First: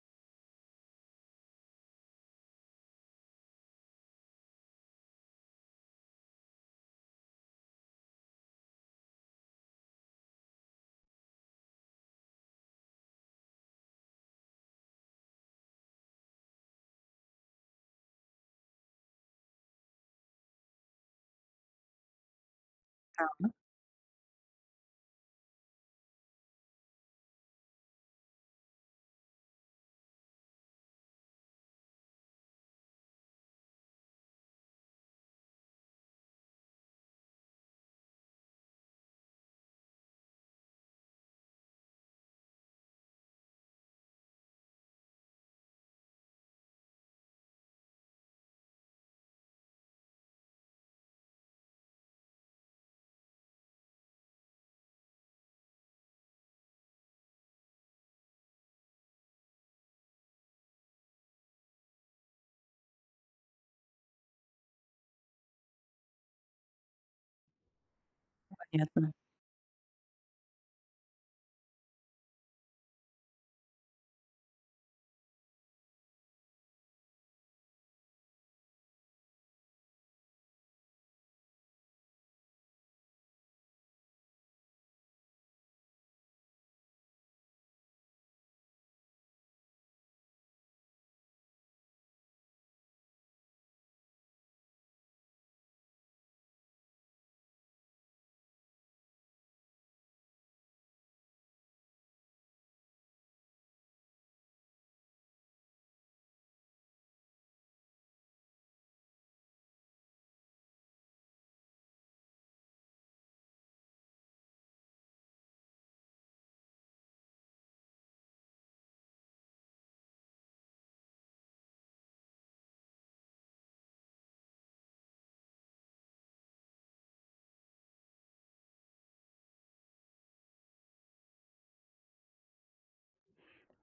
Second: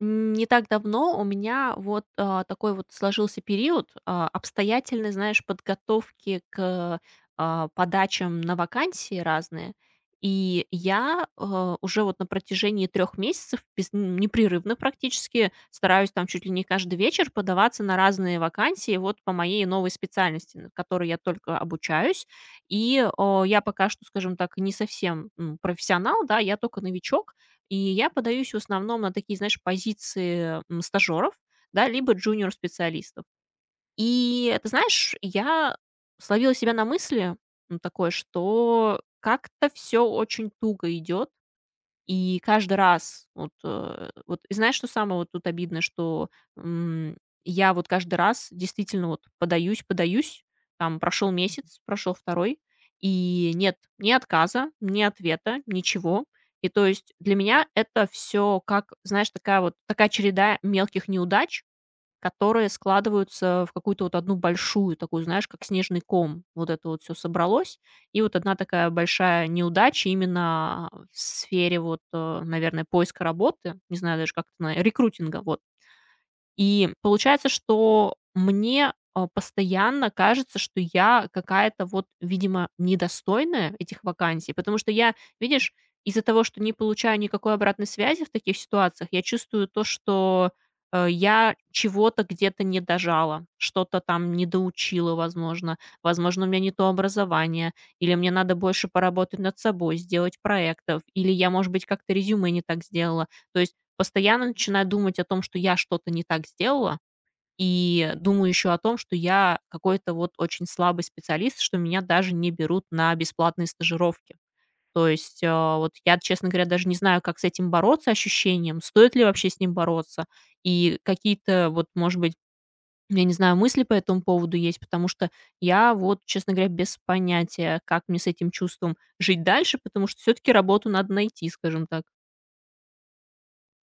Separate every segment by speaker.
Speaker 1: Не так давно у меня вот, такой вот сложился период, обстоятельной, знаешь, подготовки к, подачам на вакансии разные. И я, уже вот на протяжении 3 месяцев без непрерывно практически стараюсь там чуть ли не каждый вечер подаваться на разные вакансии вот по моей новой специальности, на которой я только обучаюсь. И,
Speaker 2: Да,
Speaker 1: я пока что, скажем так, не совсем, профессионал, да, я только новичок. И я подаюсь в основном на такие, знаешь, позиции стажеров, да, либо джуниор-специалистов. И ты знаешь, я словила себя на мысли такой, что как-то все очень туго идет, и каждый раз вот, вот и знаешь, что самое вот тут обидное, что, м, я вот каждый раз действительно вот подаюсь, там прошел месяц, прошел второй, и нет ни отказа, ни ответа, ничего. И то есть для меня это все как, знаешь, такая вот такая череда мелких неудач, которые складываются в какую-то вот одну большую такую, знаешь, как снежный ком. Вот это вот все собралось, и вот одна такая
Speaker 2: понятно.
Speaker 1: большая неудача именно в сфере вот, наверное, поиска работы. Не знаю даже, как это на рекрутинга, вот. И получается, что мне, постоянно кажется, что я какая-то вот, видимо, недостойная этих вакансий, потому что я, видишь, из-за того, что не получаю никакой обратной связи в таких ситуациях, я чувствую то, что, я чего-то где-то не дожала, что-то там не доучила, возможно. Возможно, у меня не то образование, или мне надо больше поработать над собой, сделать проектов, или я, может быть, как-то резюме не так сделала. То есть постоянно начинаю думать о том, что я что-то не так сделала, и думаю еще о том, что я какой-то вот очень слабый специалист, что меня даже не берут на бесплатные стажировки. То есть вот я, честно говоря, даже не знаю, как с этим бороться ощущением, стоит ли вообще с ним бороться, и какие-то вот, может быть, я не знаю, мысли по этому поводу есть, потому что я вот, честно говоря, без понятия, как мне с этим чувством жить дальше, потому что все-таки работу надо найти, скажем так.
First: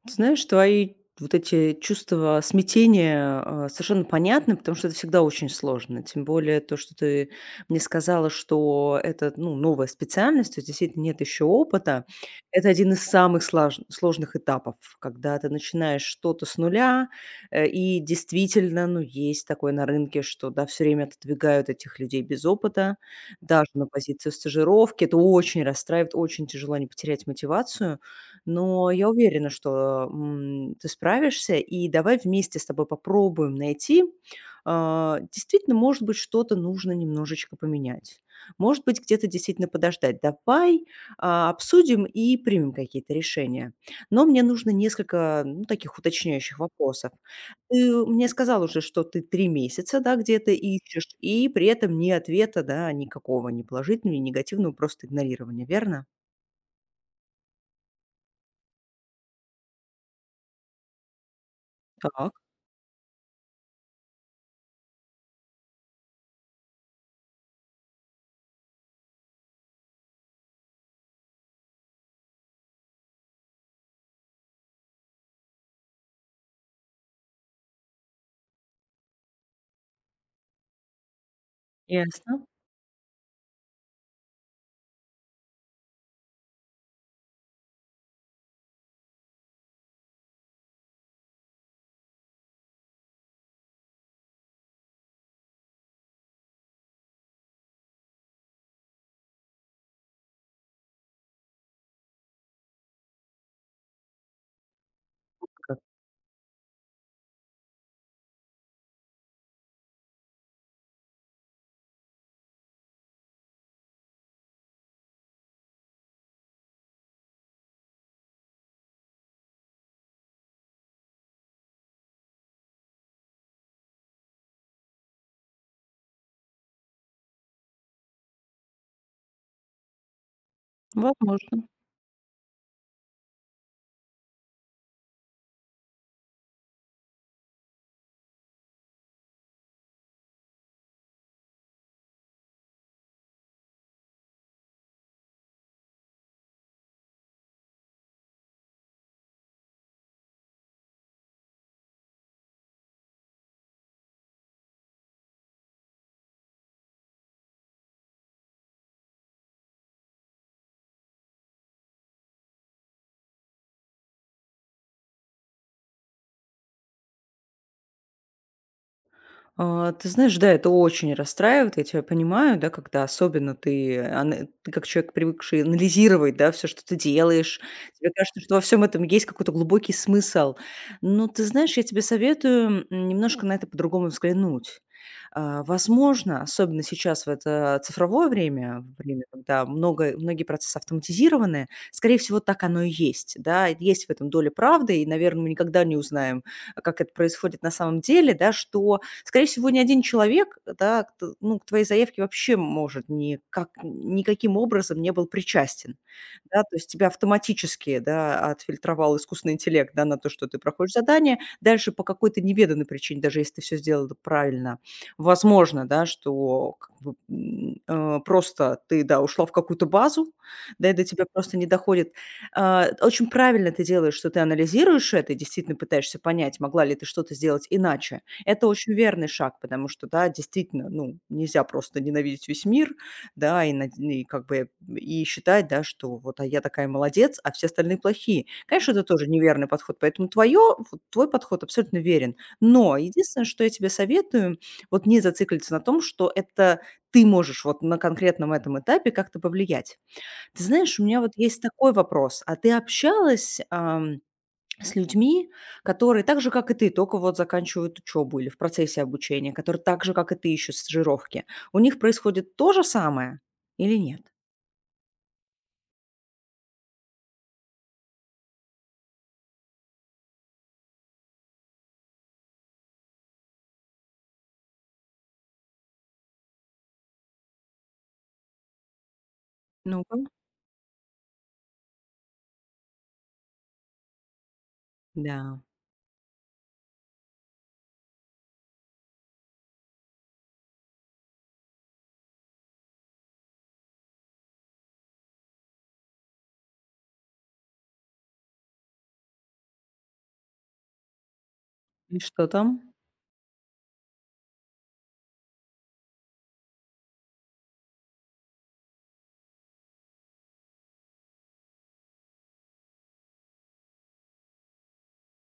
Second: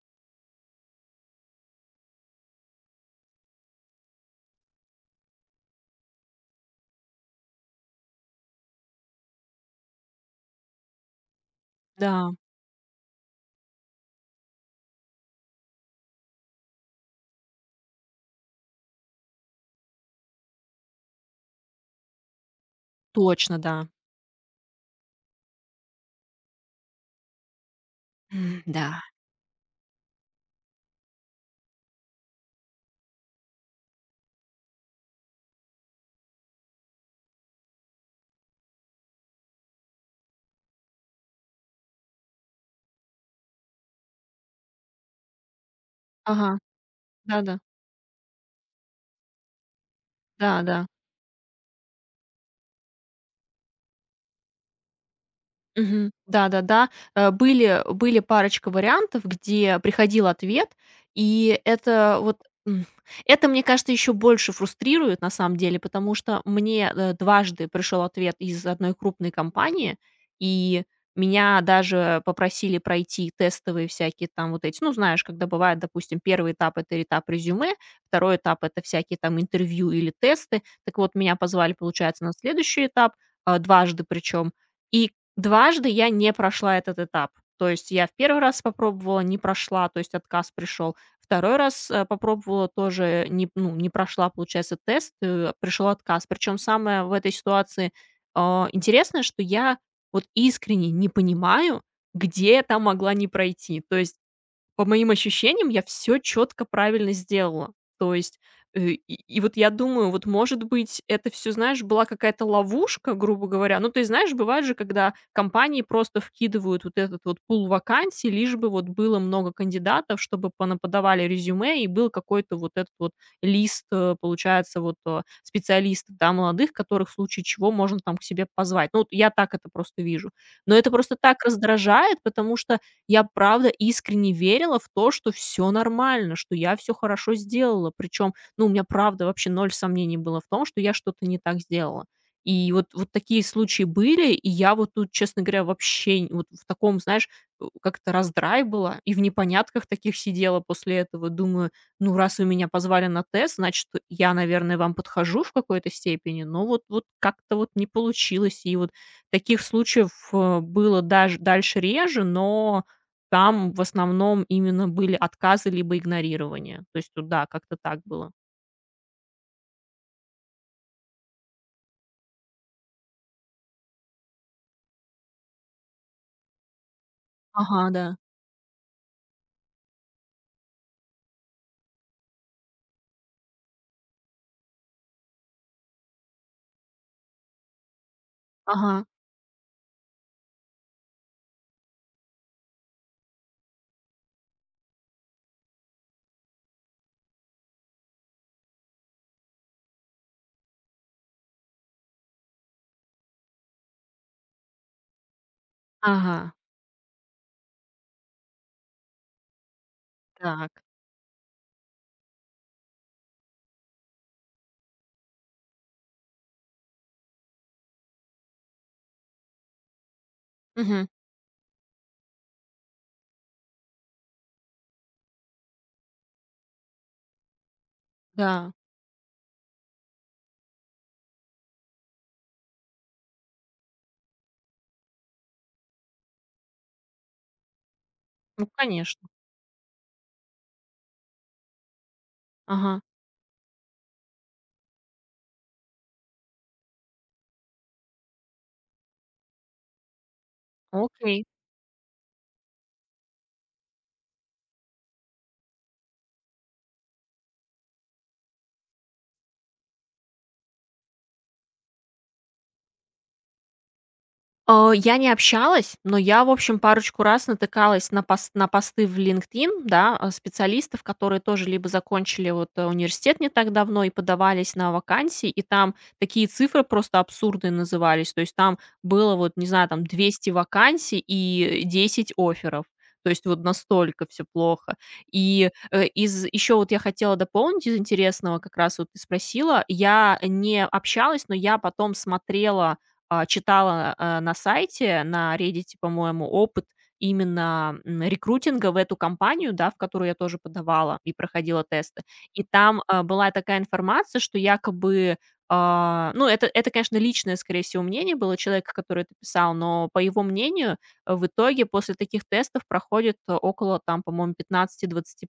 Speaker 2: Ты знаешь, твои вот эти чувства смятения, совершенно понятны, потому что это всегда очень сложно. Тем более то, что ты мне сказала, что это, ну, новая специальность, то есть действительно нет еще опыта.
Speaker 1: Да,
Speaker 2: Это один из самых сложных этапов, когда ты начинаешь что-то с нуля, и действительно, ну, есть такое на рынке, что, да, все время отодвигают этих людей без опыта,
Speaker 1: точно,
Speaker 2: даже на
Speaker 1: да.
Speaker 2: позицию стажировки. Это очень расстраивает, очень тяжело не потерять мотивацию.
Speaker 1: М,
Speaker 2: Но
Speaker 1: да,
Speaker 2: я уверена, что, ты справишься, и давай вместе с тобой попробуем найти. Действительно, может быть, что-то нужно немножечко поменять. Может быть, где-то действительно подождать. Давай, обсудим и примем какие-то решения. Но мне нужно несколько, ну, таких
Speaker 1: ага,
Speaker 2: уточняющих вопросов.
Speaker 1: да-да,
Speaker 2: Ты мне сказал уже, что ты 3 месяца, да, где-то
Speaker 1: да-да.
Speaker 2: ищешь, и при этом ни ответа, да, никакого, ни положительного, ни негативного, просто игнорирование, верно?
Speaker 1: Мгм. Да-да-да. Были парочка вариантов, где приходил ответ, и это
Speaker 2: Так.
Speaker 1: вот, м, это, мне кажется, еще больше фрустрирует на самом деле, потому что мне, дважды пришел ответ из одной крупной компании, и меня даже попросили пройти тестовые всякие там вот эти, ну, знаешь, когда бывает, допустим, первый этап - это этап резюме, второй этап - это всякие там интервью или тесты. Так вот, меня позвали, получается, на
Speaker 2: Ясно.
Speaker 1: следующий этап, дважды причем. И дважды я не прошла этот этап. То есть я в первый раз попробовала, не прошла, то есть отказ пришел. Второй раз, попробовала, тоже не ну, не прошла, получается, тест, пришел отказ. Причем самое в этой ситуации, интересное, что я вот искренне не понимаю, где там могла не пройти. То есть по моим ощущениям, я все четко правильно сделала. То есть, э, и вот я думаю, вот, может быть, это все, знаешь, была какая-то ловушка, грубо говоря. Ну, ты знаешь, бывает же, когда компании просто вкидывают вот этот вот пул вакансий, лишь бы вот было много кандидатов, чтобы понаподавали резюме и был какой-то вот этот вот лист, получается, вот, специалистов, да, молодых, которых в случае чего можно там к себе позвать. Ну, вот я так это просто вижу. Но это просто так
Speaker 2: Возможно.
Speaker 1: раздражает, потому что я правда искренне верила в то, что все нормально, что я все хорошо сделала. Причем, ну, у меня правда вообще ноль сомнений было в том, что я что-то не так сделала. И вот вот такие случаи были, и я вот тут, честно говоря, вообще вот в таком, знаешь, как-то раздрай была и в непонятках таких сидела после этого. Думаю, ну, раз вы меня позвали на тест, значит, я, наверное, вам подхожу в какой-то степени, но вот вот как-то вот не получилось. И вот таких случаев, было даже дальше реже, но там в основном именно были отказы либо игнорирование. То есть тут, да, как-то так было.
Speaker 2: Ты знаешь, да, это очень расстраивает, я тебя понимаю, да, когда особенно ты, ана ты как человек, привыкший анализировать, да, все что ты делаешь.
Speaker 1: Ага,
Speaker 2: Тебе
Speaker 1: да.
Speaker 2: кажется, что во всем этом есть какой-то глубокий смысл. Но ты знаешь, я тебе советую, немножко на это по-другому взглянуть. Возможно, особенно сейчас в это цифровое время,
Speaker 1: Ага,
Speaker 2: время, когда много многие процессы автоматизированы, скорее всего, так оно и есть, да. Есть в этом доля правды, и, наверное, мы никогда не узнаем, как это происходит на самом деле, да, что скорее всего, ни один человек, да, к т ну, к твоей заявке вообще может никак никаким образом не был причастен.
Speaker 1: ага.
Speaker 2: Да, то есть тебя автоматически, да, отфильтровал искусственный интеллект, да, на то, что ты
Speaker 1: Так.
Speaker 2: проходишь задание. Дальше по какой-то неведанной причине, даже если ты всё сделал правильно, возможно, да, что как бы, просто ты, да, ушла в какую-то базу, да, и до
Speaker 1: Мгм.
Speaker 2: тебя просто не доходит. Очень правильно ты делаешь, что ты анализируешь это и действительно пытаешься понять, могла ли ты что-то сделать иначе. Это
Speaker 1: Да.
Speaker 2: очень верный шаг, потому что, да, действительно, ну, нельзя просто ненавидеть весь мир, да, и как бы, и считать, да, что вот, а я такая молодец, а все остальные плохие.
Speaker 1: Ну,
Speaker 2: Конечно, это тоже
Speaker 1: конечно.
Speaker 2: неверный подход, поэтому твое вот твой подход абсолютно верен. Но
Speaker 1: Ага.
Speaker 2: единственное, что я тебе советую, вот не зацикливаться на том, что это ты можешь вот на конкретном этом этапе как-то повлиять. Ты знаешь, у меня вот
Speaker 1: Окей.
Speaker 2: есть такой вопрос: а ты общалась с людьми, которые так же, как и ты, только вот заканчивают учебу или в процессе обучения, которые так же, как и ты, ищут стажировки. У них происходит то же самое или нет?
Speaker 1: Я не общалась, но я, в общем, парочку раз натыкалась на посты в LinkedIn, да, специалистов, которые тоже либо закончили вот, университет не так давно и подавались на вакансии, и там такие цифры просто абсурдные назывались. То есть там было вот, не знаю, там
Speaker 2: Ну-ка.
Speaker 1: 200 вакансий и 10 офферов. То есть вот настолько все плохо.
Speaker 2: Да.
Speaker 1: И, из еще вот я хотела дополнить из интересного, как раз вот ты спросила. Я не общалась, но я потом смотрела, читала, на сайте, на «Реддите», по-моему, опыт именно, рекрутинга в эту компанию, да, в которую я тоже подавала и проходила
Speaker 2: И
Speaker 1: тесты.
Speaker 2: что
Speaker 1: И
Speaker 2: там?
Speaker 1: там, была такая информация, что якобы, ну, это, конечно, личное, скорее всего, мнение было человека, который это писал, но, по его мнению, в итоге после таких тестов проходит около, там, по-моему, 15-20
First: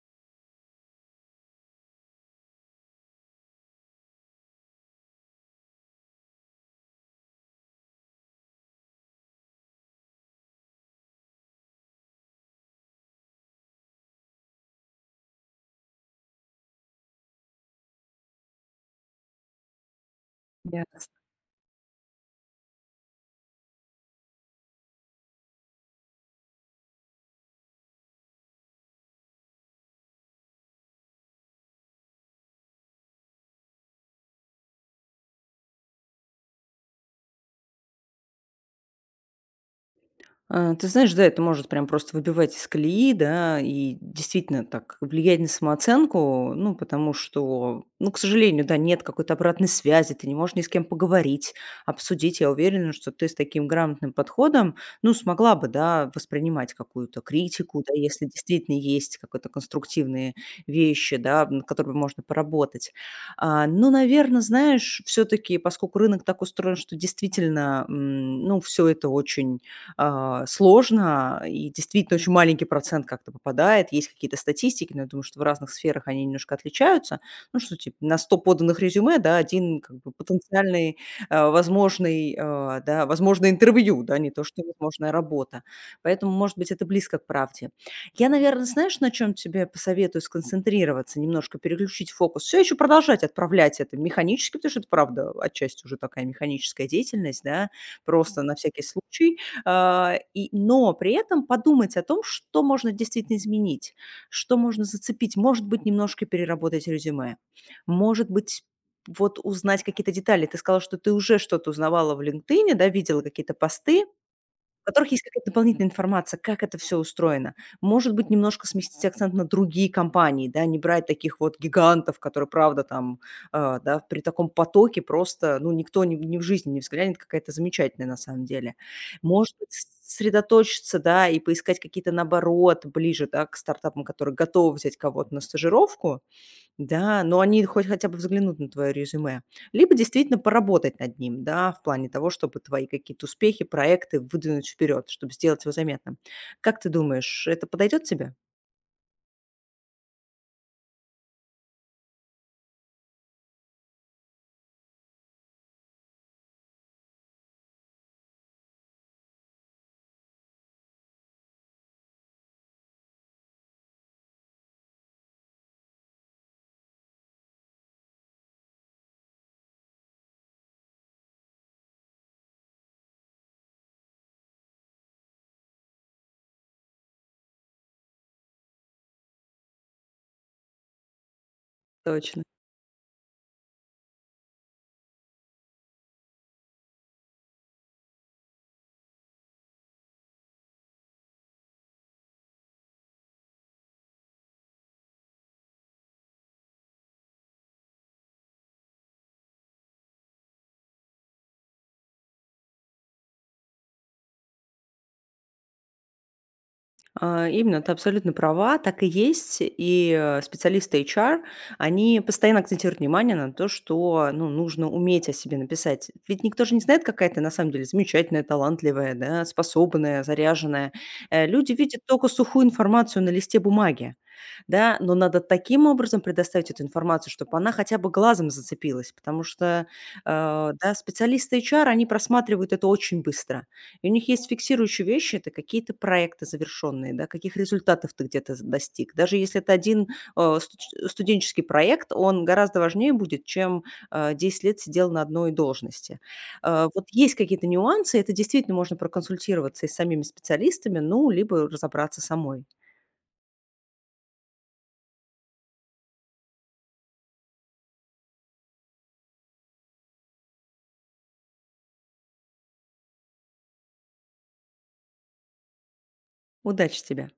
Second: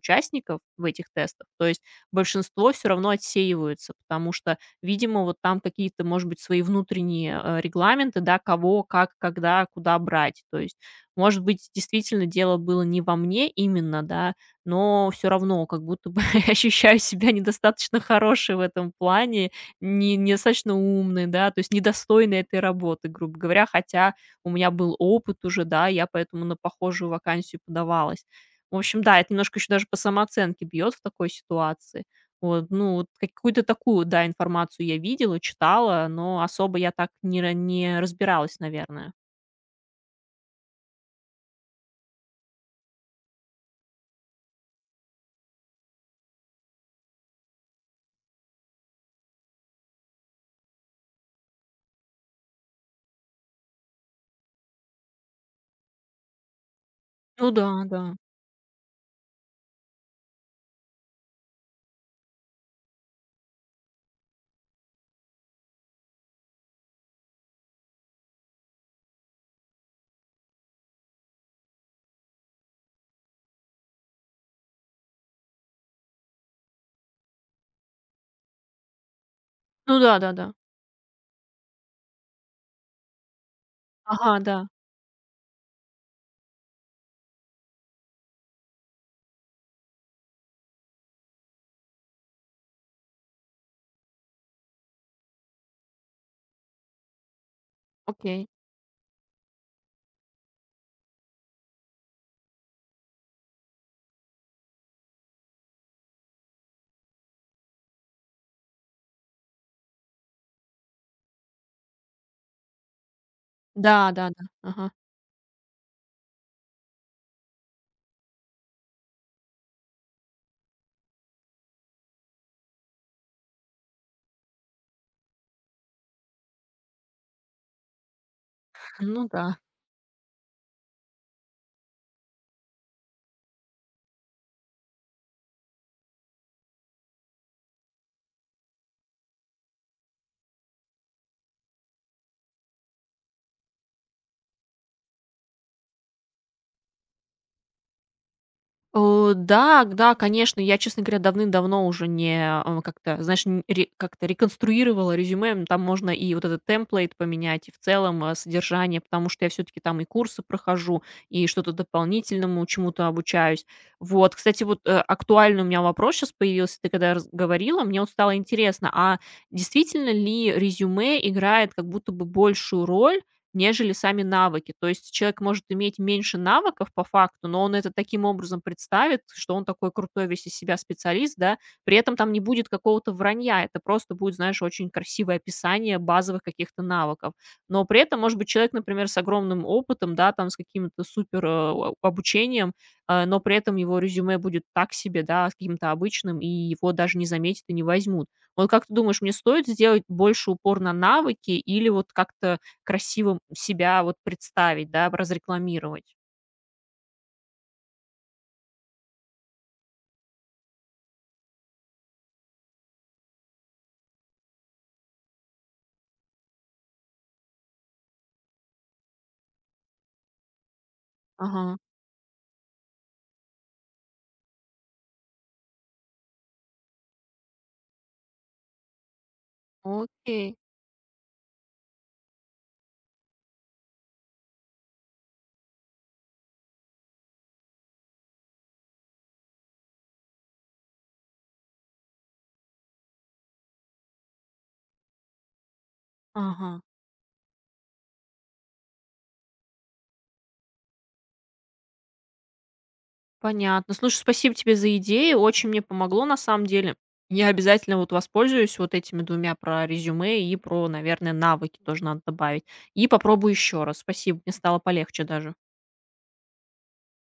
Speaker 1: участников в этих тестах. То есть большинство все равно отсеиваются, потому что видимо, вот там какие-то, может быть, свои внутренние, регламенты, да, кого, как, когда, куда брать. То есть, может быть, действительно дело было не во мне именно, да, но все равно как будто бы ощущаю себя недостаточно хорошей в этом плане, не недостаточно
Speaker 2: Я
Speaker 1: умной, да, то есть недостойной этой работы, грубо говоря. Хотя у меня был опыт уже, да, я поэтому на похожую вакансию подавалась. В общем, да, это немножко еще даже по самооценке бьет в такой ситуации. Вот, ну, вот какую-то такую, да, информацию я видела, читала, но особо я так не разбиралась, наверное.
Speaker 2: А, ты знаешь, да, это может прям просто выбивать из колеи, да, и действительно так влиять на самооценку, ну, потому что, ну, к сожалению, да, нет какой-то обратной связи, ты не можешь ни с кем поговорить, обсудить. Я уверена, что ты с таким грамотным подходом, ну, смогла бы, да, воспринимать какую-то
Speaker 1: Ну да,
Speaker 2: критику, да,
Speaker 1: да.
Speaker 2: если действительно есть какие-то конструктивные вещи, да, над которыми можно поработать. Ну, наверное, знаешь, все-таки, поскольку рынок так устроен, что действительно, ну, все это очень сложно, и действительно очень маленький процент как-то попадает. Есть какие-то статистики, но я думаю, что в разных сферах они немножко отличаются. Ну, что типа на 100 поданных резюме, да, один как
Speaker 1: Ну
Speaker 2: бы
Speaker 1: да-да-да.
Speaker 2: потенциальный, возможный, да, возможное интервью, да, не
Speaker 1: Ага,
Speaker 2: то,
Speaker 1: да.
Speaker 2: что возможная работа. Поэтому, может быть, это близко к правде. Я, наверное, знаешь, на чем тебе посоветую сконцентрироваться, немножко переключить фокус. Все еще продолжать отправлять это механически, потому что это, правда, отчасти уже такая механическая деятельность, да, просто
Speaker 1: Окей.
Speaker 2: на всякий случай, но при этом подумать о том, что можно действительно изменить, что можно зацепить. Может быть, немножко переработать резюме. Может быть, вот узнать какие-то детали. Ты сказала, что ты уже что-то узнавала в LinkedIn, да, видела какие-то посты,
Speaker 1: Да-да-да.
Speaker 2: в
Speaker 1: Ага.
Speaker 2: которых есть какая-то дополнительная информация, как это все устроено. Может быть, немножко сместить акцент на другие компании, да, не брать таких вот гигантов, которые, правда, там, да, при таком потоке просто, ну, никто ни в жизни не взглянет, какая-то замечательная на самом деле.
Speaker 1: Ну
Speaker 2: Может
Speaker 1: да.
Speaker 2: быть, сосредоточиться, да, и поискать какие-то, наоборот, ближе, да, к стартапам, которые готовы взять кого-то на стажировку, да, но они хоть хотя бы взглянут на твое резюме. Либо действительно поработать над ним, да, в плане того, чтобы твои какие-то успехи, проекты выдвинуть вперед, чтобы сделать его заметным. Как ты думаешь, это подойдет тебе?
Speaker 1: Да, да, конечно. Я, честно говоря, давным-давно уже не, как-то, знаешь, н ре как-то реконструировала резюме. Там можно и вот этот темплейт поменять, и в целом, содержание, потому что я все таки там и курсы прохожу, и что-то дополнительному чему-то обучаюсь. Вот, кстати, вот, актуальный у меня вопрос сейчас появился. Ты когда раз говорила, мне вот стало интересно, а действительно ли резюме играет как будто бы большую роль, нежели сами навыки. То есть человек может иметь меньше навыков по факту, но он это таким образом представит, что он такой крутой весь из себя специалист, да, при этом там не
Speaker 2: Точно.
Speaker 1: будет какого-то вранья, это просто будет, знаешь, очень красивое описание базовых каких-то навыков. Но при этом, может быть, человек, например, с огромным опытом, да, там с каким-то супер обучением, но при этом его резюме будет так себе, да, с каким-то обычным, и его даже не заметят и не возьмут. Вот как ты думаешь, мне стоит сделать больше упор на навыки или вот как-то красивым себя вот представить, да, разрекламировать.
Speaker 2: Именно, ты абсолютно права, так и есть. Специалисты HR, они постоянно акцентируют внимание на то, что, ну, нужно уметь о себе написать. Ведь никто же не знает, какая ты на самом деле замечательная, талантливая, да, способная, заряженная. Люди
Speaker 1: Ага.
Speaker 2: видят только сухую информацию на листе бумаги. Да, но надо таким образом предоставить эту информацию, чтобы она хотя бы глазом зацепилась, потому что,
Speaker 1: Окей.
Speaker 2: да, специалисты HR, они просматривают это очень быстро. И у них есть фиксирующие вещи, это какие-то проекты завершенные, да, каких результатов ты где-то достиг. Даже если это один студенческий проект, он гораздо важнее будет, чем 10 лет сидел на одной должности.
Speaker 1: Ага,
Speaker 2: Вот есть какие-то нюансы, это действительно можно проконсультироваться и с самими специалистами, ну, либо разобраться самой.
Speaker 1: понятно. Слушай, спасибо тебе за идеи, очень мне помогло на самом деле. Я обязательно вот воспользуюсь вот этими двумя про резюме и про, наверное, навыки тоже надо добавить. И попробую еще раз. Спасибо, мне стало полегче даже.
Speaker 2: Удачи тебе!